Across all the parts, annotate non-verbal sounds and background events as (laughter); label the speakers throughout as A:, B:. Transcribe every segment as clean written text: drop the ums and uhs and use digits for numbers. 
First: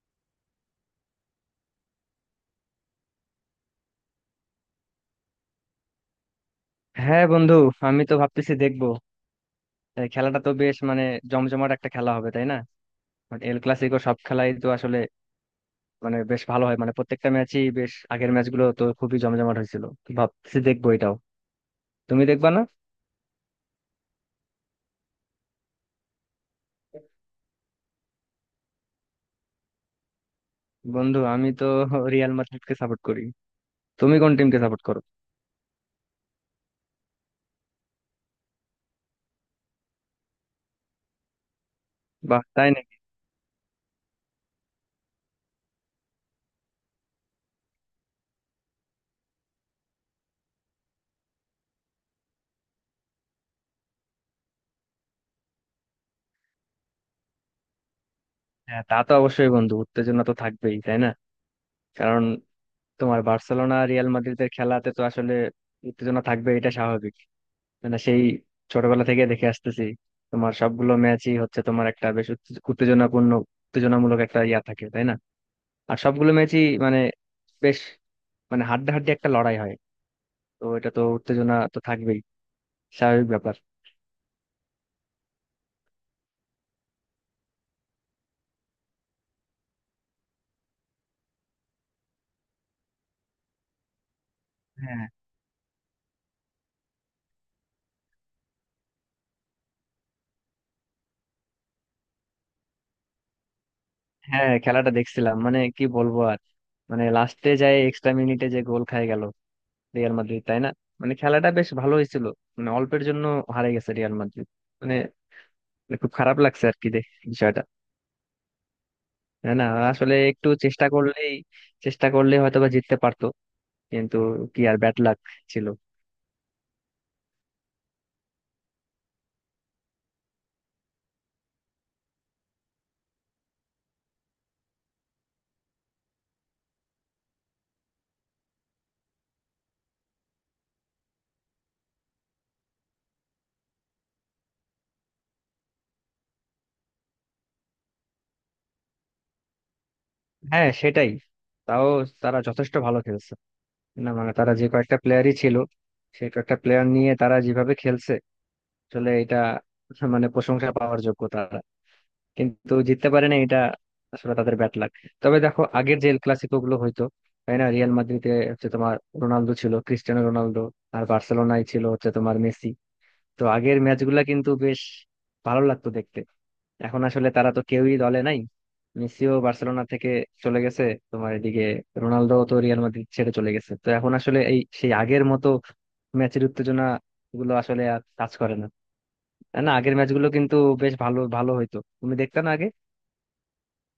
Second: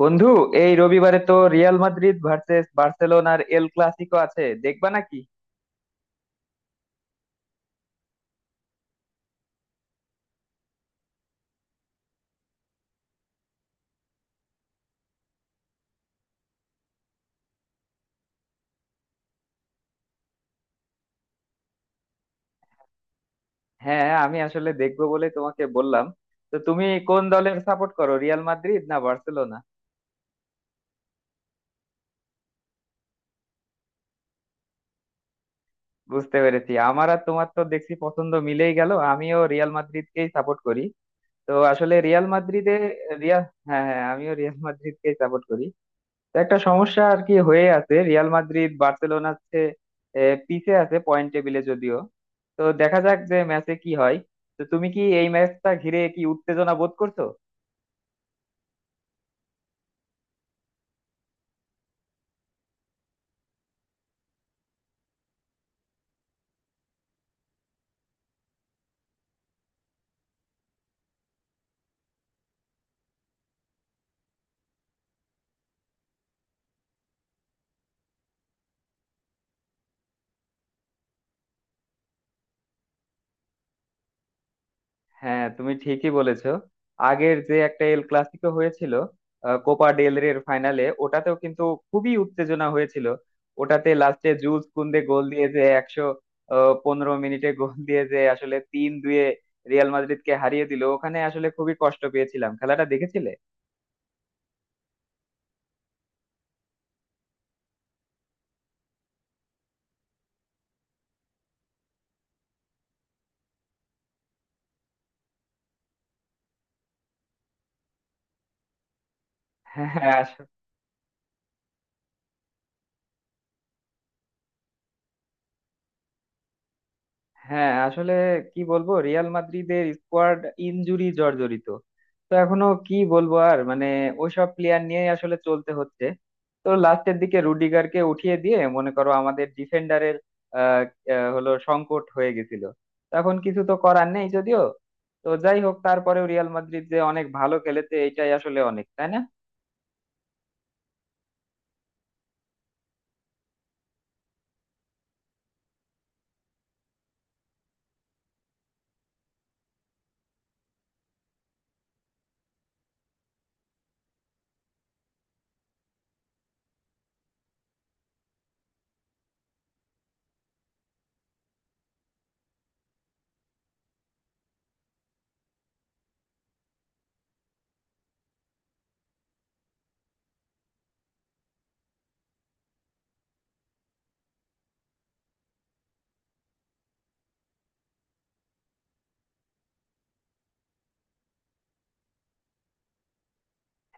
A: বন্ধু, এই রবিবারে তো রিয়াল মাদ্রিদ ভার্সেস বার্সেলোনার এল ক্লাসিকো আছে, দেখবা নাকি?
B: হ্যাঁ বন্ধু, আমি তো ভাবতেছি দেখবো। তাই খেলাটা তো বেশ, জমজমাট একটা খেলা হবে, তাই না? এল ক্লাসিকো সব খেলাই তো আসলে বেশ ভালো হয়, প্রত্যেকটা ম্যাচই বেশ, আগের ম্যাচগুলো তো খুবই জমজমাট হয়েছিল, তো ভাবতেছি দেখবো এটাও। তুমি দেখবা না?
A: হ্যাঁ, আমি আসলে দেখবো বলে তোমাকে বললাম। তো তুমি কোন দলের সাপোর্ট করো, রিয়াল মাদ্রিদ না বার্সেলোনা?
B: বন্ধু আমি তো রিয়াল মাদ্রিদকে সাপোর্ট করি। তুমি কোন টিমকে সাপোর্ট করো?
A: বুঝতে পেরেছি, আমার আর তোমার তো দেখছি পছন্দ মিলেই গেল, আমিও রিয়াল মাদ্রিদকেই সাপোর্ট করি। তো আসলে রিয়াল
B: বাহ, তাই
A: মাদ্রিদে
B: না!
A: রিয়াল, হ্যাঁ হ্যাঁ, আমিও রিয়াল মাদ্রিদকেই সাপোর্ট করি। তো একটা সমস্যা আর কি হয়ে আছে, রিয়াল মাদ্রিদ বার্সেলোনার চেয়ে পিছে আছে পয়েন্ট টেবিলে যদিও। তো দেখা যাক যে ম্যাচে কি হয়। তো তুমি কি এই ম্যাচটা ঘিরে কি উত্তেজনা বোধ করছো?
B: হ্যাঁ, তা তো অবশ্যই বন্ধু, উত্তেজনা তো থাকবেই, তাই না? কারণ তোমার বার্সেলোনা রিয়াল মাদ্রিদের খেলাতে তো আসলে উত্তেজনা থাকবে, এটা স্বাভাবিক। সেই ছোটবেলা থেকে দেখে আসতেছি, তোমার সবগুলো ম্যাচই হচ্ছে তোমার একটা বেশ উত্তেজনাপূর্ণ, উত্তেজনামূলক একটা ইয়া থাকে, তাই না? আর সবগুলো ম্যাচই বেশ, হাড্ডাহাড্ডি একটা লড়াই হয়। তো এটা তো উত্তেজনা তো থাকবেই, স্বাভাবিক ব্যাপার।
A: হ্যাঁ তুমি ঠিকই বলেছো, আগের যে একটা এল ক্লাসিকো হয়েছিল কোপা ডেল রের ফাইনালে, ওটাতেও কিন্তু খুবই উত্তেজনা হয়েছিল। ওটাতে লাস্টে জুস কুন্দে
B: হ্যাঁ,
A: গোল দিয়ে যে একশো পনেরো মিনিটে গোল দিয়ে যে আসলে 3-2 রিয়াল মাদ্রিদকে হারিয়ে দিল, ওখানে আসলে খুবই কষ্ট পেয়েছিলাম। খেলাটা দেখেছিলে?
B: খেলাটা দেখছিলাম, কি বলবো আর। লাস্টে যায় এক্সট্রা মিনিটে যে গোল খায় গেল রিয়াল মাদ্রিদ, তাই না? খেলাটা বেশ ভালো হয়েছিল, অল্পের জন্য হারে গেছে রিয়াল মাদ্রিদ। মানে খুব খারাপ লাগছে আর কি, দেখ বিষয়টা। না, না,
A: হ্যাঁ হ্যাঁ,
B: আসলে একটু চেষ্টা করলেই, চেষ্টা করলে হয়তো বা জিততে পারতো, কিন্তু কি আর, ব্যাড লাক ছিল।
A: হ্যাঁ আসলে কি বলবো, রিয়াল মাদ্রিদের স্কোয়াড ইনজুরি জর্জরিত। তো এখনো কি বলবো আর, মানে ওইসব প্লেয়ার নিয়েই আসলে চলতে হচ্ছে। তো লাস্টের দিকে রুডিগারকে উঠিয়ে দিয়ে মনে করো আমাদের ডিফেন্ডারের আহ আহ, হলো সংকট হয়ে গেছিল। তখন কিছু তো করার নেই যদিও। তো যাই হোক, তারপরেও রিয়াল মাদ্রিদ যে অনেক ভালো খেলেছে, এটাই আসলে অনেক, তাই না?
B: হ্যাঁ, সেটাই। তাও তারা যথেষ্ট ভালো খেলছে। না তারা যে কয়েকটা প্লেয়ারই ছিল, সেই কয়েকটা প্লেয়ার নিয়ে তারা যেভাবে খেলছে, আসলে এটা প্রশংসা পাওয়ার যোগ্য তারা। কিন্তু জিততে পারে না, এটা আসলে তাদের ব্যাড লাক। তবে দেখো, আগের যে এল ক্লাসিকো গুলো হইতো, তাই না? রিয়াল মাদ্রিদে হচ্ছে তোমার রোনালদো ছিল, ক্রিস্টিয়ানো রোনালদো, আর বার্সেলোনায় ছিল হচ্ছে তোমার মেসি। তো আগের ম্যাচগুলা কিন্তু বেশ ভালো লাগতো দেখতে। এখন আসলে তারা তো কেউই দলে নাই। মেসিও বার্সেলোনা থেকে চলে গেছে, তোমার এদিকে রোনালদো তো রিয়াল মাদ্রিদ ছেড়ে চলে গেছে। তো এখন আসলে এই সেই আগের মতো ম্যাচের উত্তেজনা গুলো আসলে আর কাজ করে না, তাই না? আগের ম্যাচগুলো কিন্তু বেশ ভালো ভালো হইতো, তুমি দেখতে না আগে?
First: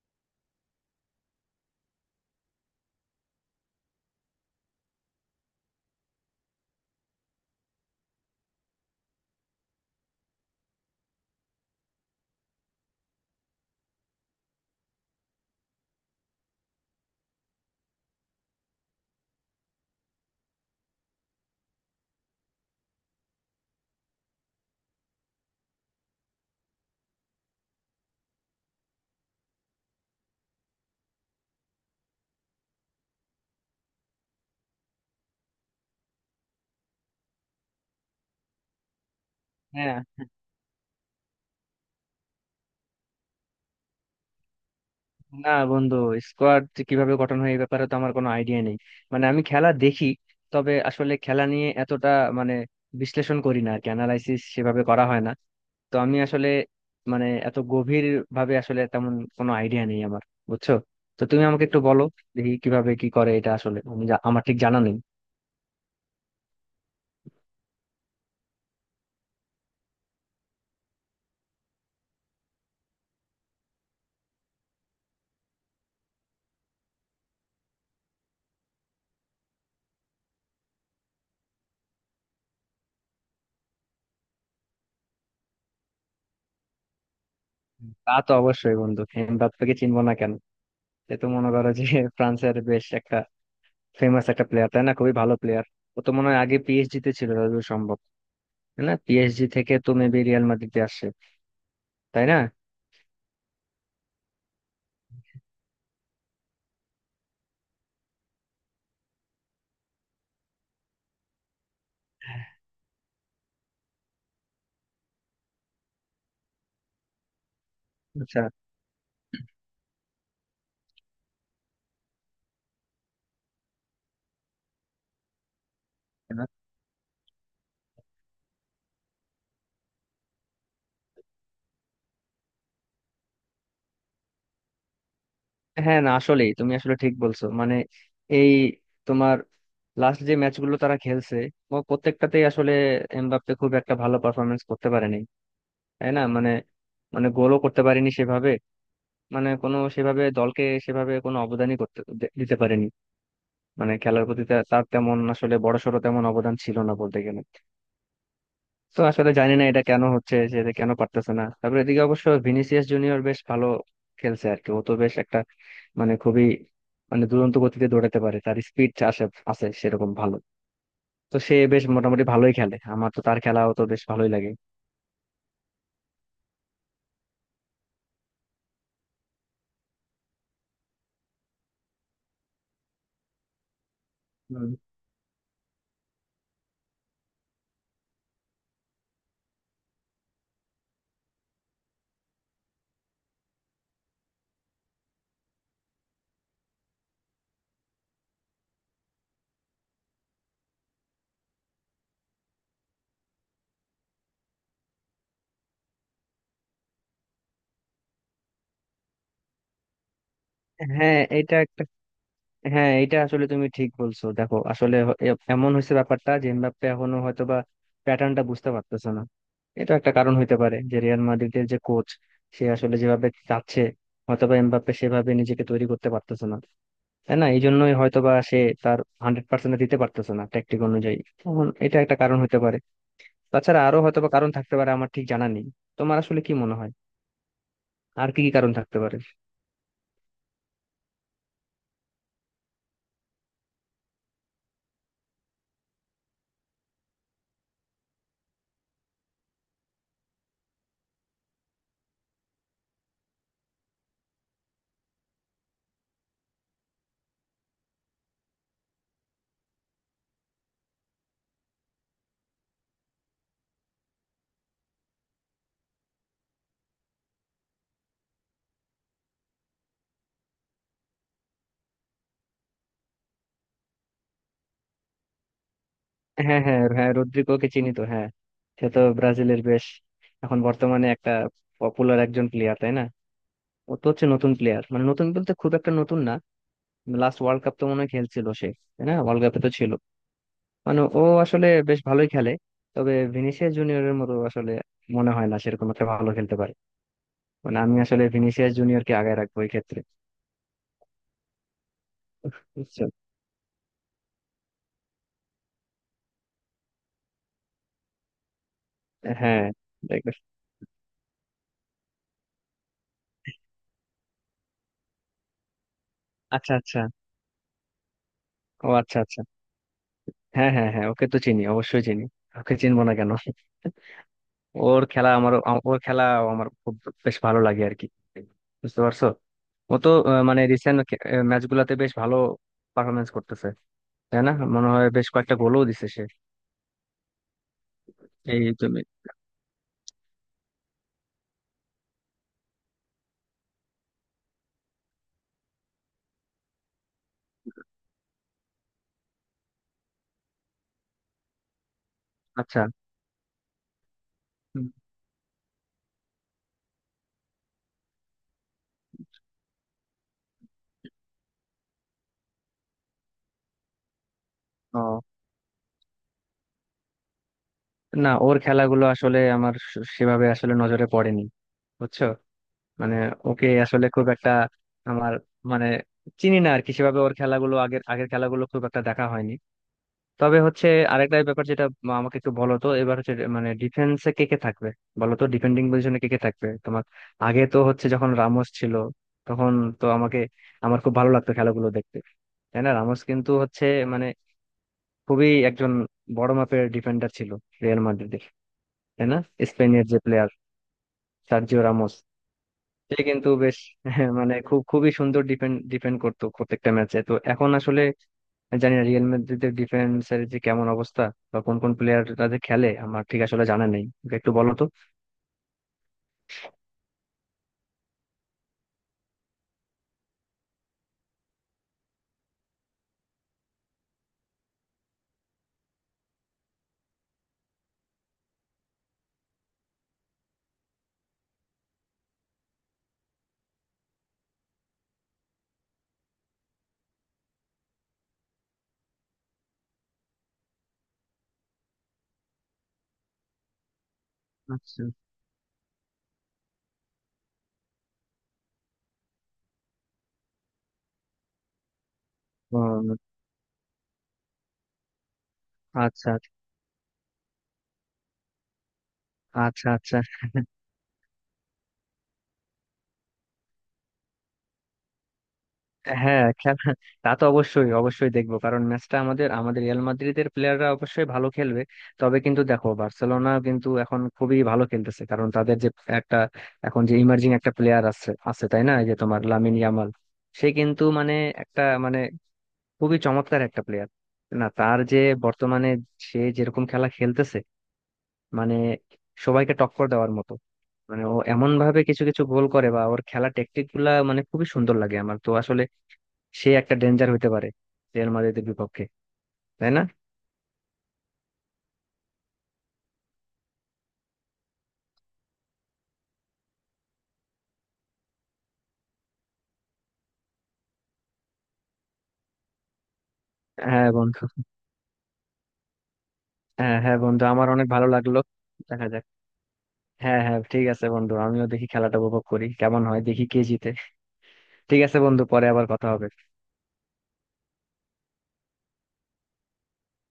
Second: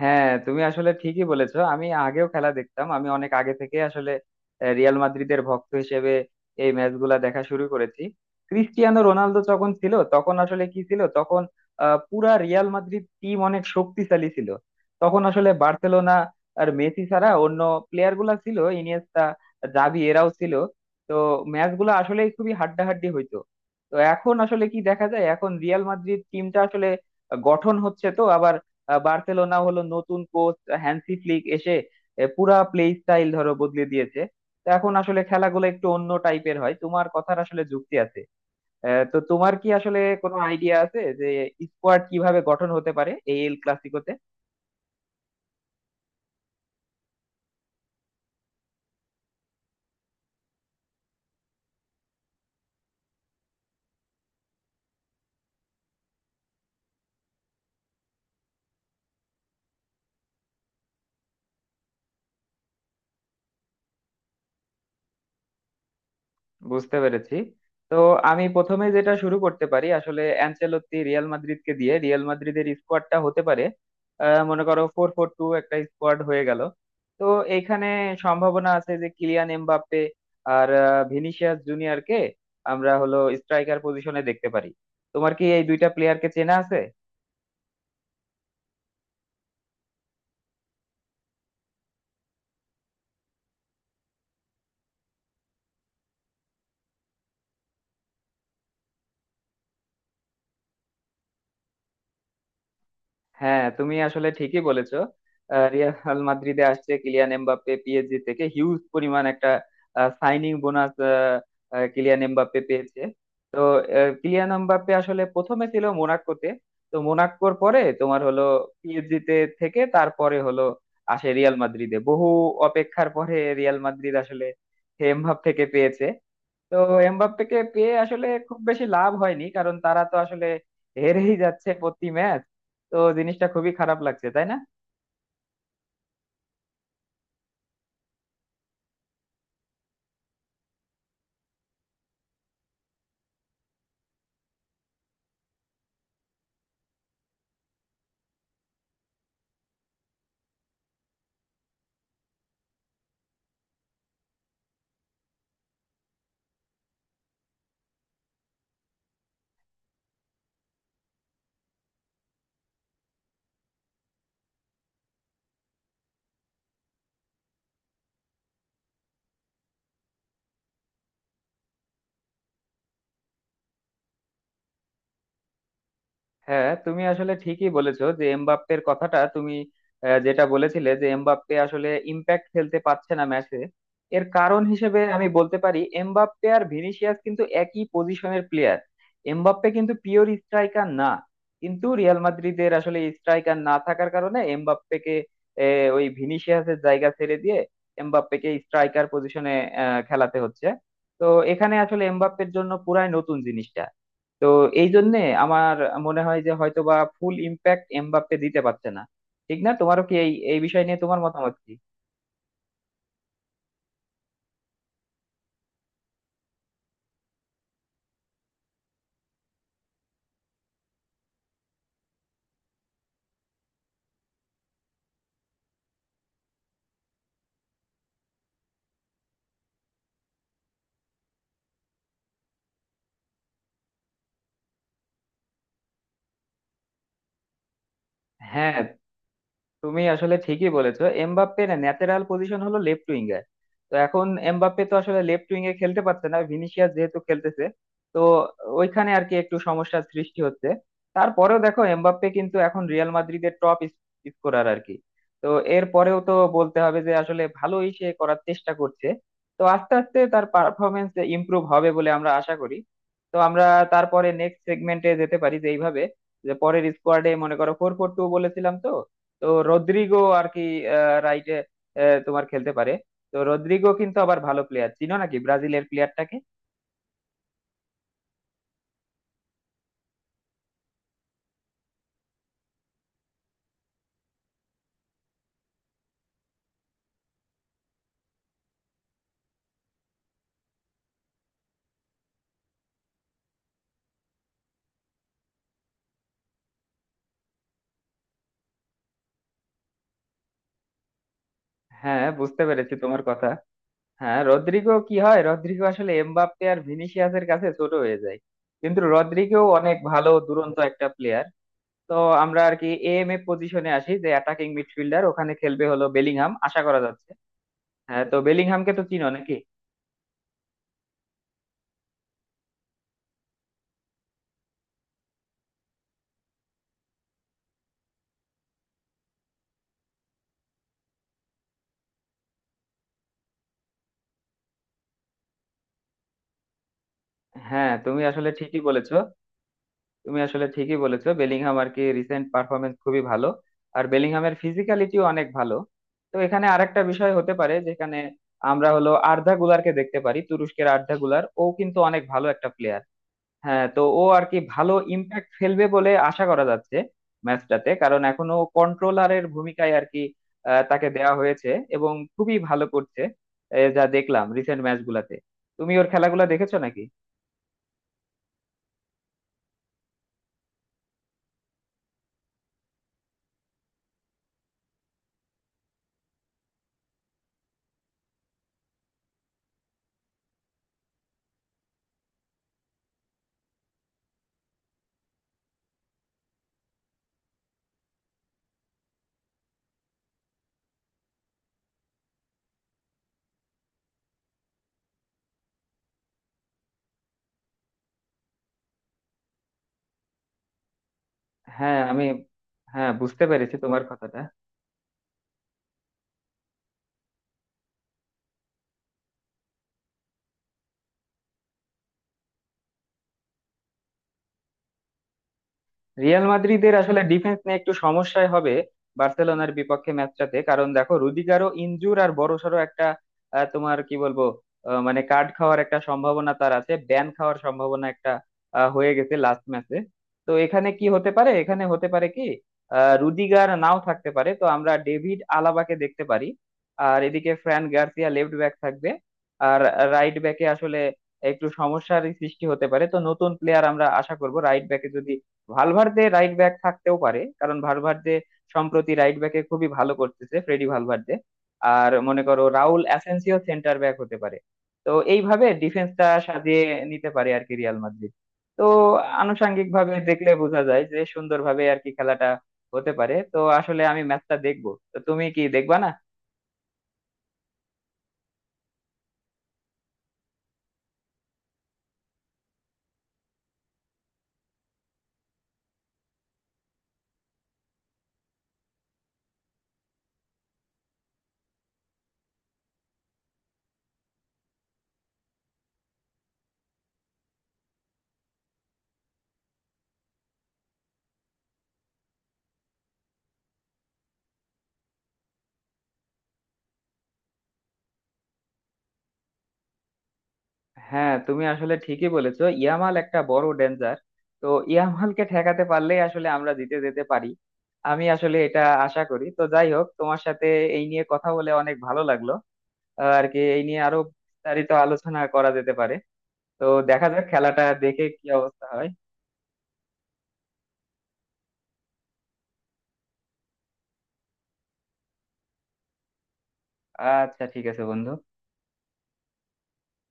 A: হ্যাঁ তুমি আসলে ঠিকই বলেছো, আমি আগেও খেলা দেখতাম, আমি অনেক আগে থেকে আসলে রিয়াল মাদ্রিদের ভক্ত হিসেবে এই ম্যাচগুলা দেখা শুরু করেছি। ক্রিস্টিয়ানো রোনালদো যখন ছিল তখন আসলে কি ছিল, তখন পুরা রিয়াল মাদ্রিদ টিম অনেক শক্তিশালী ছিল। তখন আসলে বার্সেলোনা আর মেসি ছাড়া অন্য প্লেয়ার গুলা ছিল ইনিয়েস্তা, জাভি, এরাও ছিল। তো ম্যাচ গুলো আসলে খুবই হাড্ডাহাড্ডি হইতো। তো এখন আসলে কি দেখা যায়, এখন রিয়াল মাদ্রিদ টিমটা আসলে গঠন হচ্ছে তো আবার। বার্সেলোনা হলো নতুন কোচ হ্যান্সি ফ্লিক এসে পুরা প্লে স্টাইল ধরো বদলে দিয়েছে। তো এখন আসলে খেলাগুলো একটু অন্য টাইপের হয়, তোমার কথার আসলে যুক্তি আছে। তো তোমার কি
B: হ্যাঁ,
A: আসলে কোনো আইডিয়া আছে যে স্কোয়াড কিভাবে গঠন হতে পারে এই এল ক্লাসিকোতে?
B: না বন্ধু, স্কোয়াড কিভাবে গঠন হয় এই ব্যাপারে তো আমার কোনো আইডিয়া নেই। আমি খেলা দেখি, তবে আসলে খেলা নিয়ে এতটা মানে বিশ্লেষণ করি না আর কি, অ্যানালাইসিস সেভাবে করা হয় না। তো আমি আসলে এত গভীর ভাবে আসলে তেমন কোনো আইডিয়া নেই আমার, বুঝছো? তো তুমি আমাকে একটু বলো, দেখি কিভাবে কি করে, এটা আসলে আমি আমার ঠিক জানা নেই।
A: বুঝতে পেরেছি। তো আমি প্রথমে যেটা শুরু করতে পারি, আসলে অ্যানচেলত্তি রিয়াল মাদ্রিদকে দিয়ে রিয়াল মাদ্রিদের স্কোয়াডটা হতে পারে মনে করো 4-4-2 একটা স্কোয়াড হয়ে গেল। তো এখানে সম্ভাবনা আছে যে কিলিয়ান এমবাপ্পে আর ভিনিসিয়াস জুনিয়রকে আমরা হলো স্ট্রাইকার পজিশনে দেখতে পারি। তোমার কি এই দুইটা প্লেয়ারকে চেনা আছে?
B: তা তো অবশ্যই বন্ধু, এমবাপ্পেকে চিনবো না কেন? এ তো মনে করো যে (laughs) ফ্রান্সের বেশ একটা ফেমাস একটা প্লেয়ার, তাই না? খুবই ভালো প্লেয়ার। ও তো মনে হয় আগে পিএসজি তে ছিল, যতদূর সম্ভব। তাই না? পিএসজি থেকে তো মেবি রিয়াল মাদ্রিদে আসছে, তাই না?
A: হ্যাঁ তুমি আসলে ঠিকই বলেছো, রিয়াল মাদ্রিদে আসছে কিলিয়ান এমবাপ্পে পিএসজি থেকে, হিউজ পরিমাণ একটা সাইনিং বোনাস কিলিয়ান এমবাপ্পে পেয়েছে। তো কিলিয়ান এমবাপ্পে আসলে প্রথমে ছিল মোনাকোতে। তো মোনাকোর পরে তোমার
B: আচ্ছা।
A: হলো পিএসজি তে থেকে তারপরে হলো আসে রিয়াল মাদ্রিদে, বহু অপেক্ষার পরে রিয়াল মাদ্রিদ আসলে এমবাপ্পেকে পেয়েছে। তো এমবাপ্পেকে পেয়ে আসলে খুব বেশি লাভ হয়নি, কারণ তারা তো আসলে হেরেই যাচ্ছে প্রতি ম্যাচ। তো জিনিসটা খুবই খারাপ লাগছে, তাই না?
B: হ্যাঁ, না আসলেই তুমি আসলে ঠিক বলছো। এই তোমার লাস্ট যে ম্যাচগুলো তারা খেলছে, ও প্রত্যেকটাতেই আসলে এমবাপ্পে খুব একটা ভালো পারফরমেন্স করতে পারেনি, তাই না? মানে মানে গোলও করতে পারেনি সেভাবে, কোনো সেভাবে দলকে সেভাবে কোনো অবদানই করতে দিতে পারেনি। খেলার প্রতি তার তেমন আসলে বড়সড় তেমন অবদান ছিল না বলতে গেলে। তো আসলে জানি না এটা কেন হচ্ছে, যে এটা কেন পারতেছে না। তারপরে এদিকে অবশ্য ভিনিসিয়াস জুনিয়র বেশ ভালো খেলছে আর কি। ও তো বেশ একটা খুবই দুরন্ত গতিতে দৌড়াতে পারে, তার স্পিড আসে, আছে সেরকম ভালো। তো সে বেশ মোটামুটি ভালোই খেলে। আমার তো তার খেলাও তো বেশ ভালোই লাগে।
A: হ্যাঁ তুমি আসলে ঠিকই বলেছো যে এমবাপ্পের কথাটা তুমি যেটা বলেছিলে যে এমবাপ্পে আসলে ইম্প্যাক্ট খেলতে পারছে না ম্যাচে। এর কারণ
B: হুম।
A: হিসেবে আমি বলতে পারি, এমবাপ্পে আর ভিনিসিয়াস কিন্তু একই পজিশনের প্লেয়ার। এমবাপ্পে কিন্তু পিওর স্ট্রাইকার না, কিন্তু রিয়াল মাদ্রিদের আসলে স্ট্রাইকার না থাকার কারণে এমবাপ্পেকে ওই ভিনিসিয়াসের জায়গা ছেড়ে দিয়ে এমবাপ্পেকে স্ট্রাইকার পজিশনে খেলাতে হচ্ছে। তো এখানে আসলে এমবাপ্পের জন্য পুরাই নতুন জিনিস। তো এই জন্যে আমার মনে হয় যে হয়তোবা ফুল ইম্প্যাক্ট এমবাপ্পে দিতে পারছে না, ঠিক না? তোমারও কি এই এই বিষয় নিয়ে
B: হ্যাঁ
A: তোমার মতামত
B: এটা
A: কি?
B: হ্যাঁ এটা আসলে তুমি ঠিক বলছো। দেখো আসলে এমন হয়েছে ব্যাপারটা, যে এমবাপ্পে এখনো হয়তোবা প্যাটার্নটা বুঝতে পারতেছে না। এটা একটা কারণ হইতে পারে, যে রিয়াল মাদ্রিদের যে কোচ, সে আসলে যেভাবে চাচ্ছে, হয়তোবা এমবাপ্পে সেভাবে নিজেকে তৈরি করতে পারতেছে না, তাই না? এই জন্যই হয়তোবা সে তার হান্ড্রেড পার্সেন্ট দিতে পারতেছে না ট্যাকটিক অনুযায়ী। তখন এটা একটা কারণ হইতে পারে। তাছাড়া আরো হয়তোবা কারণ থাকতে পারে, আমার ঠিক জানা নেই। তোমার আসলে কি মনে হয়, আর কি কি কারণ
A: হ্যাঁ
B: থাকতে পারে?
A: তুমি আসলে ঠিকই বলেছো, এমবাপ্পের ন্যাচারাল পজিশন হলো লেফট উইং এ। তো এখন এমবাপ্পে তো আসলে লেফট উইং এ খেলতে পারছে না, ভিনিসিয়াস যেহেতু খেলতেছে। তো ওইখানে আর কি একটু সমস্যার সৃষ্টি হচ্ছে। তারপরেও দেখো, এমবাপ্পে কিন্তু এখন রিয়াল মাদ্রিদের টপ স্কোরার আর কি। তো এর পরেও তো বলতে হবে যে আসলে ভালোই সে করার চেষ্টা করছে। তো আস্তে আস্তে তার পারফরমেন্স ইমপ্রুভ হবে বলে আমরা আশা করি। তো আমরা তারপরে নেক্সট সেগমেন্টে যেতে পারি, যে এইভাবে যে পরের স্কোয়াডে মনে করো ফোর ফোর টু বলেছিলাম তো, তো রদ্রিগো আর কি রাইটে তোমার খেলতে পারে। তো রদ্রিগো কিন্তু আবার ভালো প্লেয়ার, চিনো নাকি ব্রাজিলের প্লেয়ারটাকে?
B: হ্যাঁ, হ্যাঁ হ্যাঁ রদ্রিগোকে চিনি তো, হ্যাঁ। সে তো ব্রাজিলের বেশ এখন বর্তমানে একটা পপুলার একজন প্লেয়ার, তাই না? ও তো হচ্ছে নতুন প্লেয়ার, মানে নতুন বলতে খুব একটা নতুন না। লাস্ট ওয়ার্ল্ড কাপ তো মনে হয় খেলছিল সে, তাই না? ওয়ার্ল্ড কাপে তো ছিল। ও আসলে বেশ ভালোই খেলে। তবে ভিনিসিয়াস জুনিয়রের মতো আসলে মনে হয় না সেরকম একটা ভালো খেলতে পারে। আমি আসলে ভিনিসিয়াস জুনিয়রকে আগায় রাখবো এই ক্ষেত্রে,
A: হ্যাঁ বুঝতে পেরেছি
B: বুঝছো?
A: তোমার কথা। হ্যাঁ রদ্রিগো কি হয়, রদ্রিগো আসলে এমবাপ্পে আর ভিনিসিয়াসের কাছে ছোট হয়ে যায়, কিন্তু রদ্রিগো
B: হ্যাঁ,
A: অনেক
B: দেখবে।
A: ভালো দুরন্ত একটা প্লেয়ার। তো আমরা আর কি এএম এ পজিশনে আসি, যে অ্যাটাকিং মিডফিল্ডার ওখানে খেলবে হলো বেলিংহাম
B: আচ্ছা,
A: আশা করা
B: আচ্ছা।
A: যাচ্ছে। হ্যাঁ, তো
B: ও
A: বেলিংহামকে তো
B: আচ্ছা,
A: চিনো
B: আচ্ছা।
A: নাকি?
B: হ্যাঁ, হ্যাঁ হ্যাঁ ওকে তো চিনি, অবশ্যই চিনি। ওকে চিনবো না কেন? ওর খেলা আমার ওর খেলা আমার খুব বেশ ভালো লাগে আর কি, বুঝতে পারছো? ও তো রিসেন্ট ম্যাচ গুলাতে বেশ ভালো পারফরমেন্স করতেছে, তাই না? মনে হয় বেশ কয়েকটা গোলও দিছে সে।
A: হ্যাঁ তুমি আসলে
B: এই
A: ঠিকই
B: তুমি
A: বলেছো, তুমি আসলে ঠিকই বলেছো, বেলিংহাম আর কি রিসেন্ট পারফরমেন্স খুবই ভালো। আর বেলিংহামের ফিজিক্যালিটিও অনেক ভালো। তো এখানে আরেকটা বিষয় হতে পারে যেখানে আমরা হলো আর্ধা গুলারকে দেখতে পারি, তুরস্কের আর্ধা গুলার, ও কিন্তু অনেক ভালো একটা
B: আচ্ছা।
A: প্লেয়ার। হ্যাঁ, তো ও আর কি
B: হুম।
A: ভালো ইম্প্যাক্ট ফেলবে বলে আশা করা যাচ্ছে ম্যাচটাতে, কারণ এখনো কন্ট্রোলারের ভূমিকায় আর কি তাকে দেওয়া হয়েছে এবং খুবই ভালো করছে যা দেখলাম রিসেন্ট
B: ও,
A: ম্যাচগুলাতে। তুমি ওর খেলাগুলো দেখেছো নাকি?
B: না, ওর খেলাগুলো আসলে আমার সেভাবে আসলে নজরে পড়েনি, বুঝছো? মানে ওকে আসলে খুব একটা আমার মানে চিনি না আর কি সেভাবে। ওর খেলাগুলো আগের আগের খেলাগুলো খুব একটা দেখা হয়নি। তবে হচ্ছে আরেকটা ব্যাপার যেটা, আমাকে একটু বলো তো এবার হচ্ছে, ডিফেন্সে কে কে থাকবে? বলো তো, ডিফেন্ডিং পজিশনে কে কে থাকবে তোমার? আগে তো হচ্ছে যখন রামোস ছিল তখন, তো আমাকে, আমার খুব ভালো লাগতো খেলাগুলো দেখতে, তাই না? রামোস কিন্তু হচ্ছে মানে খুবই একজন বড় মাপের ডিফেন্ডার ছিল রিয়াল মাদ্রিদের, তাই না? স্পেনের যে প্লেয়ার, সার্জিও
A: হ্যাঁ
B: রামোস,
A: আমি হ্যাঁ
B: সে
A: বুঝতে
B: কিন্তু
A: পেরেছি
B: বেশ
A: তোমার
B: (laughs)
A: কথাটা।
B: খুব খুবই সুন্দর ডিফেন্ড ডিফেন্ড করতো প্রত্যেকটা ম্যাচে। তো এখন আসলে আমি জানি না রিয়াল মাদ্রিদের ডিফেন্স এর যে কেমন অবস্থা, বা কোন কোন প্লেয়াররা যে খেলে, আমার ঠিক আসলে জানা নেই। একটু বলো তো।
A: রিয়াল মাদ্রিদের আসলে ডিফেন্স নিয়ে একটু সমস্যায় হবে বার্সেলোনার বিপক্ষে ম্যাচটাতে, কারণ দেখো রুদিগারও ইনজুর, আর বড়সড় একটা তোমার কি বলবো মানে কার্ড খাওয়ার একটা সম্ভাবনা তার আছে, ব্যান খাওয়ার সম্ভাবনা একটা হয়ে গেছে লাস্ট ম্যাচে। তো এখানে কি হতে পারে, এখানে হতে পারে কি রুদিগার নাও থাকতে পারে, তো আমরা ডেভিড আলাবাকে দেখতে পারি। আর এদিকে ফ্রান গার্সিয়া লেফট ব্যাক থাকবে। আর রাইট ব্যাকে আসলে একটু সমস্যার সৃষ্টি হতে পারে। তো নতুন প্লেয়ার আমরা আশা করব রাইট
B: আচ্ছা।
A: ব্যাকে, যদি ভালভার্দে রাইট ব্যাক থাকতেও পারে, কারণ ভালভার্দে সম্প্রতি রাইট ব্যাকে খুবই ভালো করতেছে, ফ্রেডি ভালভার্দে। আর মনে করো রাউল
B: উম,
A: অ্যাসেন্সিও সেন্টার ব্যাক হতে পারে। তো এইভাবে ডিফেন্সটা
B: আচ্ছা,
A: সাজিয়ে নিতে পারে আর কি রিয়াল মাদ্রিদ। তো আনুষাঙ্গিক
B: আচ্ছা।
A: ভাবে
B: আচ্ছা,
A: দেখলে বোঝা যায় যে সুন্দরভাবে আর কি খেলাটা হতে পারে। তো আসলে আমি ম্যাচটা দেখবো, তো তুমি কি দেখবা না?
B: হ্যাঁ খেলা, তা তো অবশ্যই, অবশ্যই দেখবো, কারণ ম্যাচটা আমাদের আমাদের রিয়াল মাদ্রিদের প্লেয়াররা অবশ্যই ভালো খেলবে। তবে কিন্তু দেখো, বার্সেলোনা কিন্তু এখন খুবই ভালো খেলতেছে, কারণ তাদের যে একটা এখন যে ইমার্জিং একটা প্লেয়ার আছে আছে, তাই না? এই যে তোমার লামিন ইয়ামাল, সে কিন্তু একটা খুবই চমৎকার একটা প্লেয়ার। না, তার যে বর্তমানে সে যেরকম খেলা খেলতেছে, মানে সবাইকে টক্কর দেওয়ার মতো। ও এমন ভাবে কিছু কিছু গোল করে, বা ওর খেলা টেকটিক গুলা খুবই সুন্দর লাগে আমার। তো আসলে সে একটা ডেঞ্জার হতে পারে রিয়াল মাদ্রিদের বিপক্ষে, তাই না?
A: হ্যাঁ তুমি আসলে ঠিকই বলেছো, ইয়ামাল একটা বড় ডেঞ্জার। তো ইয়ামালকে ঠেকাতে পারলেই আসলে আমরা জিতে যেতে পারি, আমি আসলে এটা আশা করি। তো যাই হোক, তোমার সাথে এই নিয়ে কথা বলে অনেক ভালো লাগলো। আর কি এই নিয়ে
B: হ্যাঁ
A: আরো
B: বন্ধু,
A: বিস্তারিত আলোচনা করা যেতে পারে। তো
B: হ্যাঁ হ্যাঁ
A: দেখা যাক
B: বন্ধু আমার
A: খেলাটা
B: অনেক ভালো
A: দেখে
B: লাগলো।
A: কি অবস্থা
B: দেখা
A: হয়।
B: যাক। হ্যাঁ, ঠিক আছে বন্ধু, আমিও দেখি খেলাটা উপভোগ করি, কেমন হয় দেখি, কে জিতে। ঠিক আছে বন্ধু, পরে আবার কথা হবে।
A: আচ্ছা, ঠিক আছে বন্ধু।